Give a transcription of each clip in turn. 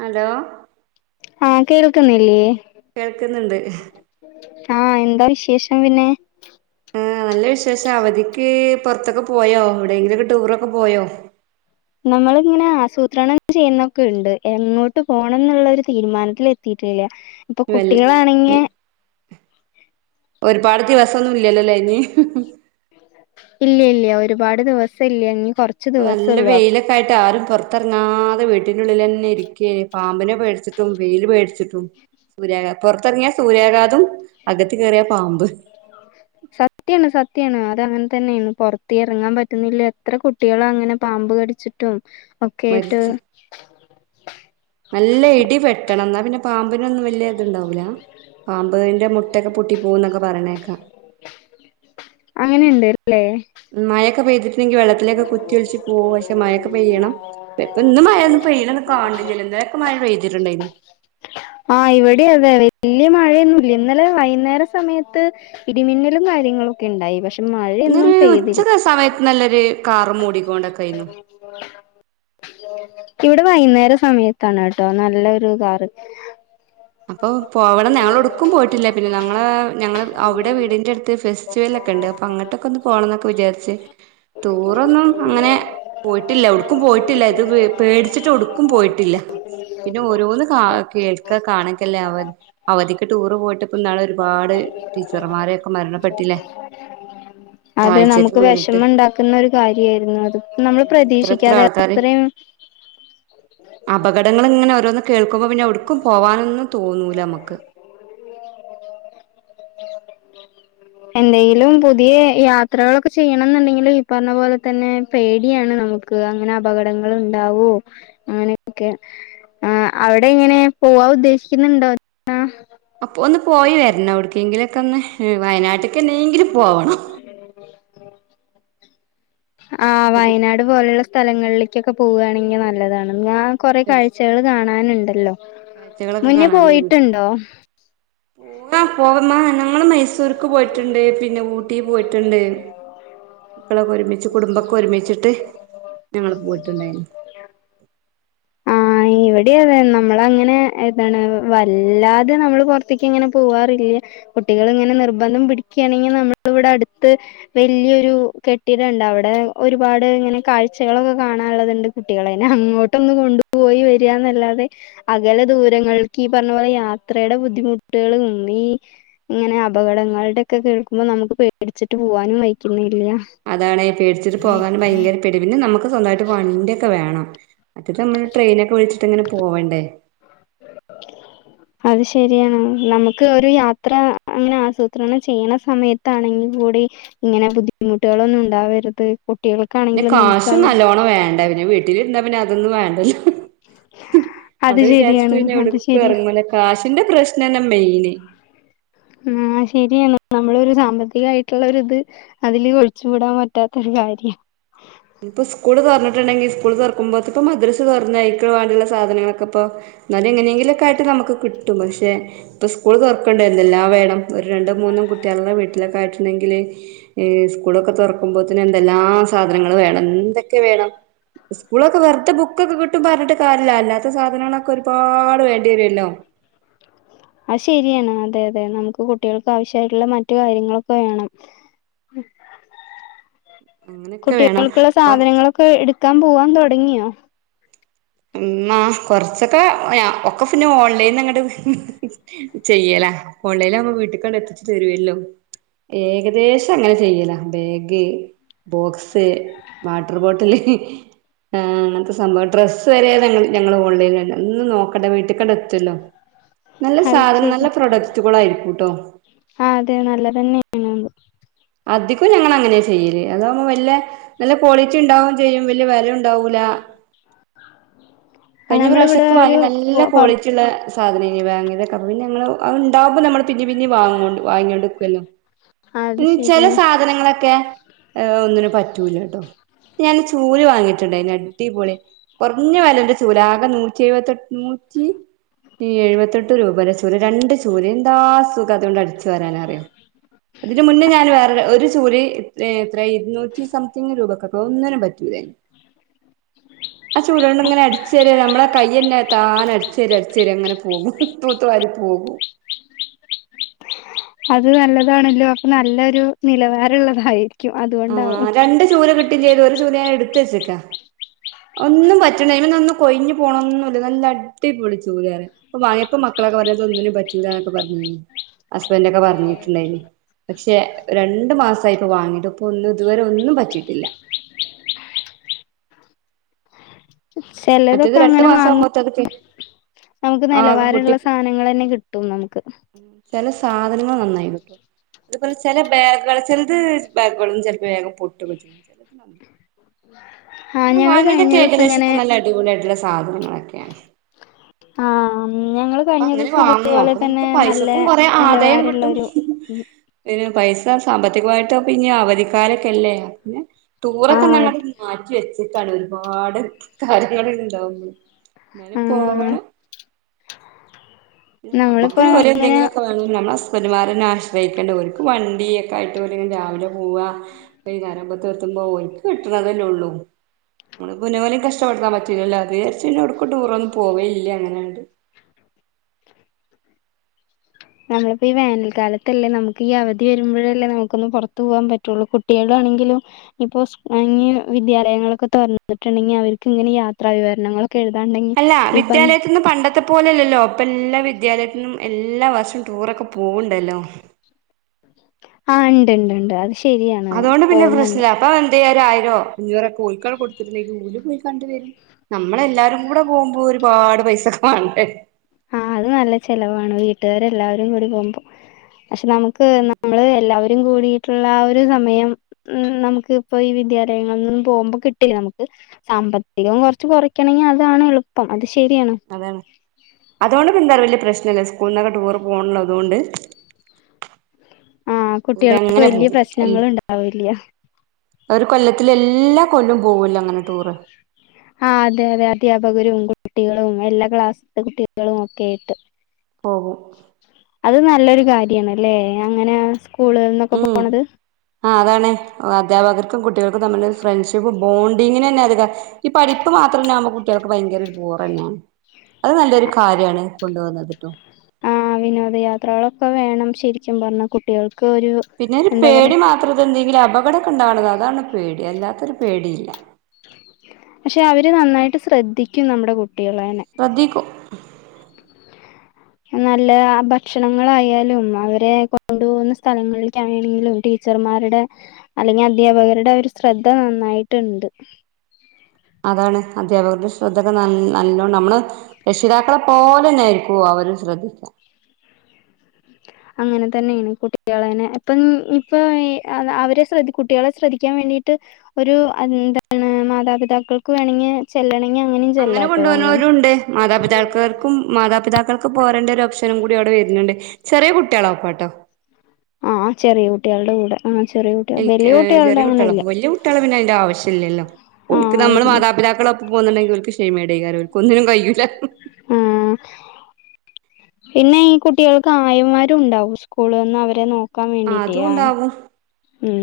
Hello ആഹ് കേൾക്കുന്നില്ലേ കേൾക്കുന്നുണ്ട് ആഹഹ് എന്താ വിശേഷം പിന്നെ ആ നല്ല വിശേഷം അവധിക്ക് പുറത്തൊക്കെ പോയോ എവിടെയെങ്കിലൊക്കെ ടൂറൊക്കെ പോയോ നമ്മൾ ഇങ്ങനെ ആസൂത്രണം ചെയ്യുന്നൊക്കെ ഉണ്ട് എങ്ങോട്ട് പോണം എന്നുള്ള ഒരു തീരുമാനത്തി എത്തിട്ടില്ല. ഇപ്പൊ വല്ല കുട്ടികളാണെങ്കിൽ ഒരുപാട് ദിവസം ഒന്നും ഇല്ലല്ലോ ഇനി ഹി ഹി ഇല്ല ഇല്ല ഒരുപാട് ദിവസം ഇല്ല ഇനി കുറ നല്ല വൈയിൽ ക്കായിട്ട് ആരും പുറത്തിറങ്ങാതെ വീട്ടന്റെള്ളിൽ തന്നെ ഇരിക്കേ പാമ്പിനെ പേടിച്ചിട്ടും വെയില് പേടിച്ചിട്ടും സൂര്യാഘാത പുറത്തിറങ്ങിയാ സൂര്യാഘാതം അകത്ത് കയറിയ പാമ്പ് [inaudible] സത്യാണ് സത്യാണ് അത് അങ്ങനെ തന്നെയാണ് പുറത്ത് ഇറങ്ങാൻ പറ്റുന്നില്ല എത്ര കുട്ടികളും അങ്ങനെ പാമ്പ് കടിച്ചിട്ട് ട്ടും ഒക്കെ ആയിട്ട് മരിച്ച് നല്ല ഇടി വേട്ടണം എന്നാ പിന്നെ പാമ്പിനൊന്നും വലിയ ഇത്ണ്ടാവൂല്ല പാമ്പിന്റെ മുട്ടൊക്കെ പൊട്ടി പോകന്നൊക്കെ പറയണേക്കാ അങ്ങനെയുണ്ട അല്ലേ മഴൊക്കെ പെയ്തിട്ടുണ്ടെങ്കിൽ വെള്ളത്തിലേൊക്കെ കുത്തി ഒിച്ച് പോക പക്ഷെ മഴൊക്കെ പെയ്യണം ഇപ്പൊ ഇന്ന് മഴ ഒന്ന പെയ്യാണന്നു കാണണ്ടില്ലല്ല ഇന്നലെയൊക്കെ മഴ പെയ്തിട്ടുണ്ടായിന്ന് ആഹ് ഇവിടെ അതെ വല്യ മഴയൊന്നുംല്ല ഇന്നലെ വൈകുന്നേര സമയത്ത് ഇടിമിന്നലും കാര്യങ്ങളൊക്കെ ഉണ്ടായി പക്ഷെ മഴയൊന്നും ഇന്നൊരു പെയ്തില്ല ഉച്ച സമയത്ത് നല്ലൊരു കാറ മൂടിക്കൊണ്ടൊക്കെ ആയിന്നു ഇവിടെ വൈകുന്നേര സമയത്താണ് കേട്ടോ നല്ലൊരു കാറ് അപ്പൊ പോവണം ഞങ്ങള എടുക്കും പോയിട്ടില്ല പിന്നെ ഞങ്ങളെ ഞങ്ങള് അവിടെ വീടിന്റെ അടുത്ത് ഫ ഫെസ്റ്റ് വെൽ ഒക്കെണ്ട് അപ്പൊ അങ്ട്ടൊക്കൊ ഒന്ന് പോണം എന്നൊക്കെ വിചാരിച്ച് റ്റുറൊ ഒന്നും അങ്ങനെ പോയിട്ടില്ല എവ്ട്ക്കും പോയിട്ടില്ല ഇത് പേടിച്ചിട്ട് എവ്ട്ക്കും പോയിട്ടില്ല പിന്നെ ഓരോന്ന് കാ കേൾക്കാ കാണക്കല്ലേ അവ അവധിക്ക് ടൂറ് പോയിട്ട് ഇപ്പ ഇന്നാള് ഒരുപാട് ടീച്ചർമാരെയൊക്കെ മരണപ്പെട്ടില്ലേ അതെ താഴ്ചക്ക് നമുക്ക് വീണിട്ട് വെഷമെണ്ടാക്കുന്ന ഒരു കാര്യായിരുന്നു അത് നമ്മള് പ്രതീക്ഷിക്കാതെ അത്രീം അപകടങ്ങള് ഇങ്ങനെ ഓരോന്ന് കേൾക്കുമ്പോ പിന്നെ എവ്ട്ക്കും പോവാനൊന്നും തോന്നൂല അമ്മക്ക്. [inaudible] എന്തെങ്കിലും പുതിയ യാത്രകളൊക്കെ ചെയ്യണം എന്ന്ണ്ടെങ്കിലും ഈ പറഞ്ഞ പോലെ തന്നെ പേടിയാണ് നമുക്ക് ക്ക് അങ്ങനെ അപകടങ്ങൾ ഇണ്ടാവോ അങ്ങനെക്കെ ആഹ് അവടെ എങ്ങനെ പോവാ ഉദ്ദേശിക്ക്ന്ന്ണ്ടോ അപ്പോ ഒന്ന് പോയി വരണം എവിടക്കെങ്കിലൊക്കെ ഒന്ന് വയനാട്ക്ക്ന്നെങ്കിലും പോവണം. ആഹ് വയനാട് പോലുള്ള സ്ഥലങ്ങളിലേക്കൊക്കെ പോവാണെങ്കിൽ നല്ലതാണ് ഞാൻ കൊറെ കാഴ്ചകൾ കാണാന്ണ്ടല്ലോ കാഴ്ചകളൊക്കെ മുന്നേ പോയിട്ടിണ്ടോ അഹ് പോവമ്മ ഞങ്ങള് മൈസൂർക്ക് പോയിറ്റ്ണ്ട് പിന്നെ ഊട്ടി പോയിട്ട്ണ്ട് മക്കളൊക്കെ ഒരുമിച്ച് കുടുംബക്കെ ഒരുമിച്ചിട്ട് ഞങ്ങള് പോയിട്ട്ണ്ടായിന്നു. ഇവടീ അതെ നമ്മളങ്ങനെ എതാണ് വല്ലാതെ നമ്മള് പുറത്ത്ക്ക് ഇങ്ങനെ പോവാറില്ല കുട്ടികള് ഇങ്ങനെ നിർബന്ധം പിടിക്കാണെങ്കി നമ്മള് ഇവിടെ അട്ത്ത് വെല്ലിയൊരു കെട്ടിടണ്ട് അവടെ ഒരുപാട് ഇങ്ങനെ കാഴ്ചകളൊക്കെ കാണാള്ളത്ണ്ട് കുട്ടികളേനെ അങ്ങോട്ടൊന്നു കൊണ്ടുപോയി വരാന്നല്ലാതെ അകലെ ദൂരങ്ങൾക്ക് ഈ പറഞ്ഞ പോലെ യാത്രേടെ ബുദ്ധിമുട്ടാള് ഇന്നീ ഇങ്ങനെ അപകടങ്ങളുടൊക്കെ കേൾക്കുമ്പോ നമുക്ക് പേടിച്ചിട്ട് പോവാനും വെയിക്കിന്നില്ല അതാണെ പേടിച്ചിട്ട് പോകാന് ഭയങ്കര പേടി പിന്നെ നമുക്ക് സ്വന്തായിട്ട് വണ്ടിയൊക്കെ വേണം ഇത് നമ്മൾ ട്രൈയിനൊക്കെ വിളിച്ചിട്ട് ഇങ്ങനെ പോവണ്ടേ അത് ശരിയാണ് നമുക്ക് ഒരു യാത്ര അങ്ങനെ ആസൂത്രണം ചെയ്യണ സമയ ത്താണെങ്കിൽ കൂടി ഇങ്ങനെ ബുദ്ധിമുട്ടാളൊന്നും ഇണ്ടാവരുത് പിന്ന കാശ് നല്ലോണം വേണ്ടേ പിന്നെ വീട്ടിലിര്ന്ന പിന്നെ അതൊന്നും വേണ്ടല്ലോ. അത് വിചാരിച്ചിട്ട് ശരിയാണ്. പിന്നെ അത് എവ്ട്ക്കും ശരിയാ. എറങ്ങുല കാശിന്റെ പ്രശ്നന്നെ മെയിന്. ആഹ് ശെരിയാണ് നമ്മളൊരു സാമ്പത്തികായിട്ടുള്ള ഒരു ഇത് അതില് ഒഴിച്ച് കൂടാൻ പറ്റാത്തൊരു കാര്യാ ഇപ്പൊ സ്കൂള് തുറന്ന്ട്ട്ണ്ടെങ്കി സ്കൂള് തുറക്കുമ്പോ ഇപ്പ മദ്രസ് തൊറ അയിക്ക് വാണ്ടള്ള സാധനങളൊക്കെ ഇപ്പോ എന്നാലും എങ്ങനെങ്കിലും ഒക്കെ ആയിട്ട് നമുക്ക് കിട്ടും പക്ഷെ ഇപ്പൊ സ്കൂള് തുറക്കെണ്ടലോ എല്ലാ വേണം ഒരു രണ്ടും മൂന്നും കുട്ട്യാള്ള്ള വീട്ടിലൊക്കെ ആയിട്ടുണ്ടെങ്കില് ഏഹ് സ്കൂളൊക്കെ തൊറക്കുമ്പോത്തിന് എന്തെല്ലാ സാധനങ്ങള് വേണം എന്തൊക്കെ വേണം. സ്കൂളൊക്കെ വെറുതെ ബുക്കൊക്കെ കിട്ടും പറഞ്ഞിട്ട് കാര്യല്ല അല്ലാത്ത സാധനങ്ങളൊക്കെ ഒരുപാട് വേണ്ടിവരൊല്ലോ. [inaudible] അത് ശരിയാണ് അതെ അതെ നമുക്ക് കുട്ടികൾക്ക് ആവിശ്യായിട്ടുള്ള മറ്റു കാര്യങ്ങളൊക്കെ വേണം. അങ്ങനെയൊക്കെ വേണം കുട്ടിയാൾക്ക്ള്ള അപ്പൊ സാധനങ്ങള് ഒക്കെ ഇട്ക്കാ പോവാൻ തൊടങ്ങ്യോ. ഇമ്മ കൊറച്ചൊക്കെ ഞാൻ ഒക്കെ ഫിന്നെ ഓൺലൈയ്ന്ന്ന്നാങ്ങട്ട് ചെയ്യലാ ഓൺലൈനാകുബോ വീട്ട്ക്കാണ്ട് എത്തിച്ച് തരുവല്ലോ ഏകദേശം അങ്ങനെ ചെയ്യലാ ബേഗ് ബോക്സ് 'വാട്ടർ ബോട്ടില്' അങ്ങനത്തെ സംഭവം ഡ്രസ്സ് വരെ അത് ഞങ്ങള് ഓൺലൈനാ ഒന്ന് നോക്കട്ണ്ട വീട്ട്ക്കാണ്ട് എത്തോല്ലോ നല്ല അത് സാധനം ശരി. നല്ല പ്രൊഡക്റ്റുകളായിയിരിക്കുംട്ടോ ആഹ് അതെ നല്ല തെന്നേണ് അത് അധികോ ഞങ്ങള് അങ്ങനെ ചെയ്യല് അതാകുമ്പോ വെല്ല നല്ല ക്വാളിറ്റി ഇണ്ടാവും ചെയ്യും വല്യ വെല ഇണ്ടാവൂല. ആഹ് കഴിഞ്ഞ നമ്മളിവിടെ പ്രാവശ്യക്കെ വാങ്ങി ഒരു പൊ നല്ല പൊറ ക്വാളിറ്റിള്ള സാധനേനി വാങ്ങിയതൊക്ക അപ്പ പിണെ ഞങ്ങള് അത്ണ്ടാവുമ്പോ നമ്മള് പിന്നിം പിന്നിം വാങ്ങും കൊണ്ട് വാങ്ങിയോണ്ട് ആ, [unintelligible] അത് ഇൻ ചെല ശരിയാണ്. സാധനങ്ങളക്കെ ഏ ഒന്നിനും പറ്റൂലട്ടോ. ഞാൻ ചൂല് വാങ്ങീട്ട്ണ്ടായ്നു അടിപൊളി കൊർഞ്ഞ വെലൻ്റെ ചൂലാ ആകെ നൂറ്റി എഴുപത്തെട്ട് നൂറ്റി ഈ എഴുപത്തെട്ട് രൂപന്റെ ചൂല് രണ്ട് ചൂല് എന്താ സുഖം അതോണ്ട് അടിച്ച് വാരാനറിയോ അതിന്റെ മുന്നേ ഞാൻ വേറെ ര ഒരു ചൂല് ഏ എത്ര ഇരുന്നൂറ്റി സംതിങ് രൂപക്കൊക്കെ ഒന്നിനും പറ്റൂലേനി. ആ ചൂലോണ്ട് ഇങ്ങനെ അടി [unintelligible] നമ്മളെ കയ്യെന്നെ താനെ അടിച്ചേരി അടിച്ചേരി അങ്ങനെ പോകും തൂത്ത് വാരി പോകും. അത് നല്ലതാണല്ലോ അപ്പ നല്ലൊരു നിലവാരള്ളതായി. [unintelligible] രണ്ട് ചൂല് കിട്ടിം ചെയ്ത് ഒരു ചൂല് ഞാന് എടുത്തേച്ചക്കാ. ഒന്നും പറ്റ്ണേ അയ്മന്ന് ഒന്നും കൊയിഞ്ഞു പോണൊന്നുല്ല നല്ല അടി പൊളി ചൂലാറിയ. ഇപ്പം വാങ്ങിപ്പം മക്കളക്കെ പറയ ഇത് ഒന്നിനും പറ്റൂല്ലാന്ന് പർഞ്ഞീനി ഹസ്ബന്റൊക്കെ പർഞ്ഞിട്ട്ണ്ടായിനി. പക്ഷെ രണ്ട് മാസായിപ്പോ വാങ്ങീട്ട് ഇപ്പൊ ഒന്നും ഇതുവരെ ഒന്നും പറ്റിയിട്ടില്ല. ചെലതൊക്കെ അങ്ങനെ വാ ച്ചത് പി നമുക്ക് നലവാരള്ള സാനങ്ങളെന്നെ കിട്ടും നമുക്ക്. ചെല സാധനങ്ങൾ നന്നായി കിട്ടും. ഇതുപോലെ ചെല ബാഗുകള് ചെലത് ബാഗുകളും ചെലപ്പൊ വേഗം പൊട്ടുക്കെ ചെയ്യും. ആ ഞാൻ ഞങ്ങള് കഴിഞ്ഞ വാങ്ങിയതൊക്കെ ദിവസം ഇങ്ങനെ ഏകദേശക്കെ നല്ല അടിപൊളി ആയിട്ടുള്ള സാധനങ്ങളെക്കേണ്. ആം അപ്പ അങ്ങനെ വാങ്ങോ അപ്പൊ നമുക്ക് നല്ല പൈസക്കും കൊറെ ആദായം കിട്ടും. നിലവാരള്ളൊരു പിന്നെ പൈസ സാമ്പത്തികമായിട്ട് ഇപ്പഞ്ഞ് അവധിക്കാലൊക്കെല്ലേ. പിന്നെ? ആ ടൂറൊക്കെന്നങ്ങട് മാറ്റി വെച്ചേക്കാണ് ഒരുപാട് കാര്യങ്ങള്ണ്ടാവുമ്പള്. ആ [unintelligible] പോവണം. [unintelligible] നമ്മളിപ്പോ നമ്മക്കൊരു ഒരേ ഇങ്ങനെ എന്തങ്കില [unintelligible] നമ്മളെ ഹസ്ബന്റ്മാരന്നെ ആശ്രയിക്കേണ്ട ഓൽക്ക് വണ്ടിയക്കായിട്ട് ഓല്ങ്ങനെ രാവിലെ പോവാ [unintelligible] എത്തുമ്പോ ഓൽക്ക് കിട്ട്ണതല്ലേ ഉള്ളൂ. നമ്മള് [unintelligible] കഷ്ടപ്പെടുത്താൻ പറ്റില്ലല്ലോ അത് വിചാരിച്ച് പിന്നെവ്‌ട്‌ക്കും ടൂറൊന്നും പോവലില്ല അങ്ങനെങ്ങട്ട്. നമ്മളിപ്പേ ഈ വേനൽകാലത്തല്ലേ നമുക്ക് ഈ അവധി വരുമ്പഴല്ലേ നമുക്കൊന്ന് പൊറത്ത് പോവാൻ പറ്റുള്ളു കു ട്ട്യേളാണെങ്കിലും ഇപ്പോ [unintelligible] വിദ്യാലയങ്ങളൊക്കെ തൊർന്നിട്ടുണ്ടെങ്കിൽ അവർക്ക് ഇങ്ങനെ യാത്രാ വിവരണങ്ങളൊ ക്കെഴുതാണ്ടെങ്കി ഇപ്പം ത് പോലെല്ലല്ലോ ഇപ്പ എല്ലാ വിദ്യാലയത്തിനും എല്ലാ വർഷോം ടൂറൊക്കെ പോവ്ണ്ടല്ലോ. ആഹ് ണ്ട്ണ്ട് ണ്ട് അത് ശരിയാണ് പോകുന്നുണ്ട്. ആ എന്തിയാ ഒരായിരോ അഞ്ഞൂറക്കെ ഓൽക്കൺ കൊടുത്തിട്ടുണ്ടെങ്കിൽ ഓല് പോയിക്കണ്ട് വരും. നമ്മളെല്ലാരും കൂടെ പോകുമ്പോ ഒരുപാട് പൈസക്കെ മാണ്ടേ? ആ അത് നല്ല ചെലവാണ് വീട്ട്ക്കാര് എല്ലാവരും കൂടി പോകുമ്പോ പക്ഷെ നമു ക്ക് ഉം നമ്മള് എല്ലാവരും കൂടീട്ടുള്ള ആ ഒരു സമയം ഉം നമുക്ക് ഇപ്പൊ ഈ വിദ്യാലയങ്ങളിൽ നിന്നും പോകുമ്പോ കിട്ടില്ല നമുക്ക് സാമ്പത്തികം കൊർച്ച് കൊറയ്ക്കണെങ്കി അതാണ് എളുപ്പം അത് ശരിയാണ്. അതാണ് അതോണ്ട് [unintelligible] വല്യ പ്രശ്നല്ല സ്കൂള്ന്നൊക്കെ ടൂർ പോണ്ള്ളതോണ്ട്. ആ കുട്ടികൾക്ക് ഓരങ്ങനെ വല്യ പോകും പ്രശ്നങ്ങള് ഇണ്ടാവില്ല. ഒരു കൊല്ലത്തിലെല്ലാ കൊല്ലോം പോവൂല്ലോ അങ്ങനെ ടൂറ്. ആഹ് അതെ അതെ അധ്യാപകരും കുട്ടികളും എല്ലാ ക്ലാസ്ത്തെ കുട്ടികളും ഒക്കേയിട്ട്. പോകും അത് നല്ലൊരു കാര്യണല്ലേ അങ്ങനെ സ്കൂളിന്നൊക്കെ പോണത്. ആഹ് അതാണ് അധ്യാപകർക്കും കുട്ടികൾക്കും തമ്മിൽ ഫ്രണ്ട്ഷിപ്പ് ബോണ്ടിങ്ങിനന്നെ അത് ഈ പഠിപ്പ് മാത്രനാമ് കുട്ടികൾക്ക് ഭയങ്കര ഒരു ബോറെന്നെയാണ് അത് നല്ലൊരു കാര്യാണ് കൊണ്ട് വന്നത്ട്ടോ. ആഹ് വിനോദയാത്രകളൊക്കെ വേണം ശരിക്കും പറഞ്ഞാൽ കുട്ടികൾക്ക് ഒരു. പിന്നോരു എന്താ പേടി പറയാ മാത്രതെന്തെങ്കിലും അപകടാക്കെണ്ടാവണുന്നത് അതാണ് പേടി അല്ലാത്തൊരു പേടി ഇല്ല പക്ഷെ അവര് നന്നായിട്ട് ശ്രദ്ധിക്കും നമ്മുടെ കുട്ടികളേനെ. ശ്രദ്ധിക്കും നല്ലതാ ഭക്ഷണങ്ങളായാലും അവരെ കൊണ്ടുപൊകുന്ന സ്ഥലങ്ങളിക്കായാലുങ്ക്ലും ടി ടീച്ചർമാരുടെ അല്ലെങ്കി അദ്ധ്യാപകരുടെ ഒരു ശ്രദ്ധ നന്നായിട്ടുണ്ട്. അതാണ് അധ്യാപകരുടെ ശ്രദ്ധൊക്കെ നല് നല്ലോണം നമ്മള് രക്ഷിതാക്കളെ പോലെന്നയിരിക്കു അവര് ശ്രദ്ധിക്ക. അങ്ങനതന്നേണ് കുട്ടികളെനെ ഇപ്പം ഇപ്പൊയ് അത അവരെ ശ്രദ്ധ് കുട്ടികളെ ശ്രദ്ധിക്കാൻ വേണ്ടീട്ട് ഒരു അന്താണ് മാതാപിതാക്കൾക്ക് വേണെങ്ങി ചെല്ലണെങ്ങി അങ്ങനിം അങ്ങനെ കൊണ്ടോണോരുണ്ട് മാതാപിതാൾക്കാർ ക്കും മാതാപിതാക്കൾക്ക് പോരേണ്ട ഒരോപ്‌ഷനു കൂടി അവിടെ വര്ന്ണ്ട് ചെറിയ കുട്ട്യാളൊപ്പാട്ടോ. ആഹ് ചെറിയ കുട്ട്യാൾടെ കൂടെ ആഹ് ചെറിയ കു ക്ക് ചെറിയ കുട്ടിയാളപ്പം വല്ല്യ കുട്ട്യാളെ പിന്നയിന്റെ ആവശ്യ ഇല്ലല്ലോ ഓല്ക്ക് ആഹ് നമ്മള് ഇല്ലേ മാതാപിതാക്കളൊ പ്പം പോന്നുണ്ടെങ്കി ഓല്ക്ക് ശെയ്‌മേടെക്കാരം ഓല്ക്ക് ഒന്നിനും കയ്യൂല്ല. ആഹ് പിന്നെ ഈ കുട്ടികൾക്ക് ആയമാരുണ്ടാവും സ്കൂൾന്ന് അവരെ നോ ക്കാൻ ആ വേണ്ടീറ്റെ അതും ആയ ഉണ്ടാവും ഉം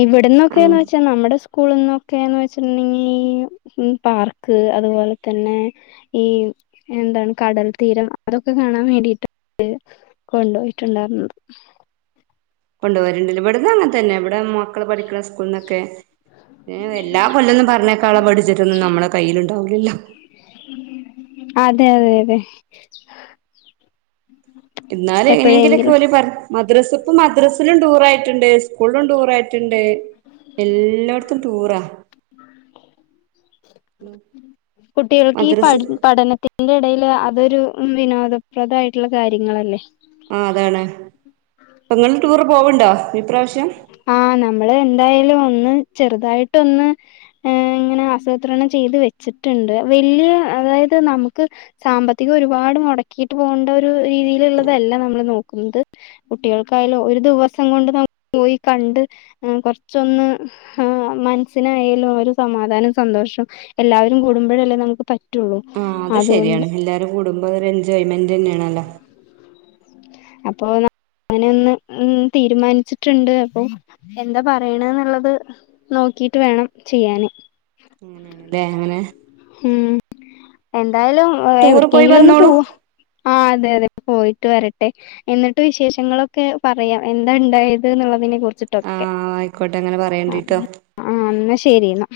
ഇവിട്ന്നൊക്കെന്നച്ച നമ്മടെ സ്കൂള്ന്നൊക്കേന്ന് വെച്ച്ണ്ടെങ്കി ഉം പാർക്ക് അതുപോലെ തന്നെ ഈ എന്താണ് കടൽ തീരം അതൊക്കെ കാണാൻ വേണ്ടിട്ട് [inaudible] കൊണ്ടോയിട്ടുണ്ടാരുന്നത്. കൊണ്ടോവല്ണ്ട്ലെ ഇവിടന്നങ്ങൻ തന്നെ ഇവിടെ മക്കൾ പഠിക്ക്ണ സ്‌ ക്കുള്ന്നൊക്കെ പിന്നെ എല്ലാ കൊല്ലൊന്നും പറഞ്ഞേക്കാനുള്ള ബഡ്ജറ്റൊന്നും നമ്മളെ കയ്യിലുണ്ടാവുലല്ലോ. അതെ അതെ അതെ ഇന്നാല് എങ്ങനേങ്കിലൊക്കെ എപ്പോഴെങ്കിലും ഓല് പറ മദ്രസ് ഇപ്പ മദ്രസ്സിലും ടൂറായിട്ടുണ്ട് സ്കൂൾലും ടൂറായി ട്ടുണ്ട് എല്ലോട്ത്തും ടൂറാ. ഉം മദ്രസ് ത്തിൻ്റെ എടയില് അതൊരു വിനോദ പ്രദായിട്ടുള്ള കാര്യങ്ങളല്ലേ. ആഹ് അതാണ് ഇങ്ങൾ ടൂറ് പോവുണ്ടോ ഇപ്രാശ്യം. ആഹ് നമ്മള് എന്തായാലു ഒന്ന് ചെറുതായിട്ടൊന്ന് ഏഹ് ഇങ്ങനെ ആസൂത്രണം ചെയ്ത് വെച്ചിട്ട്ണ്ട് വല്യ അതായത് നമുക്ക് സാമ്പത്തികം ഒരുപാട് മുടക്കിട്ട് പോണ്ടോ ഒരു രീതിയില്ള്ളതല്ല നമ്മള് നോക്കുന്നത്. കുട്ടികൾക്കായാലും ഒരു ദിവസം കൊണ്ട് നമ് പോയി കണ്ട് അഹ് കൊറ്ച്ചൊന്ന് ആഹ് മൻസ്സിനായാലും ഒരു സമാധാനം സന്തോഷം എല്ലാവരും കൂടുമ്പഴല്ലേ നമുക്ക് പ ആഹ് അത് ശരിയാണ് എല്ലാരും കൂടുമ്പോ ഒര് എൻജോയ്മെൻ്റെന്നേണല്ലോ. അപ്പോ ന്ന ങ്ങനൊന്ന് ഉം തീരുമാനിച്ചിട്ടുണ്ട് അപ്പൊ എന്താ പറയ്ണന്ന്ള്ളത് നോക്കീട്ട് വേണം ചെയ്യാന്. നേണ് ല്ലെ അങ്ങനെ ഉം എന്തായാലും ടൂറ് പോയി എഎവിട്ക്കേങ്കിലൊന്ന് വന്നോളൂ പോവ. ആഹ് അതെ അതെ പോയിട്ട് വര ട്ടെ. എന്നിട്ട് വിശേഷങ്ങളൊക്കെ പറയാം എന്താ ഇണ്ടായത് ന്ന്ള്ളതിനെ കുർച് ആ ട്ടൊക്കെ ആയിക്കോട്ടെ അങ്ങനെ പറയണ്ടിട്ടോ ആഹ്വ ആഹ് ന്നാ ശരീന്നാ.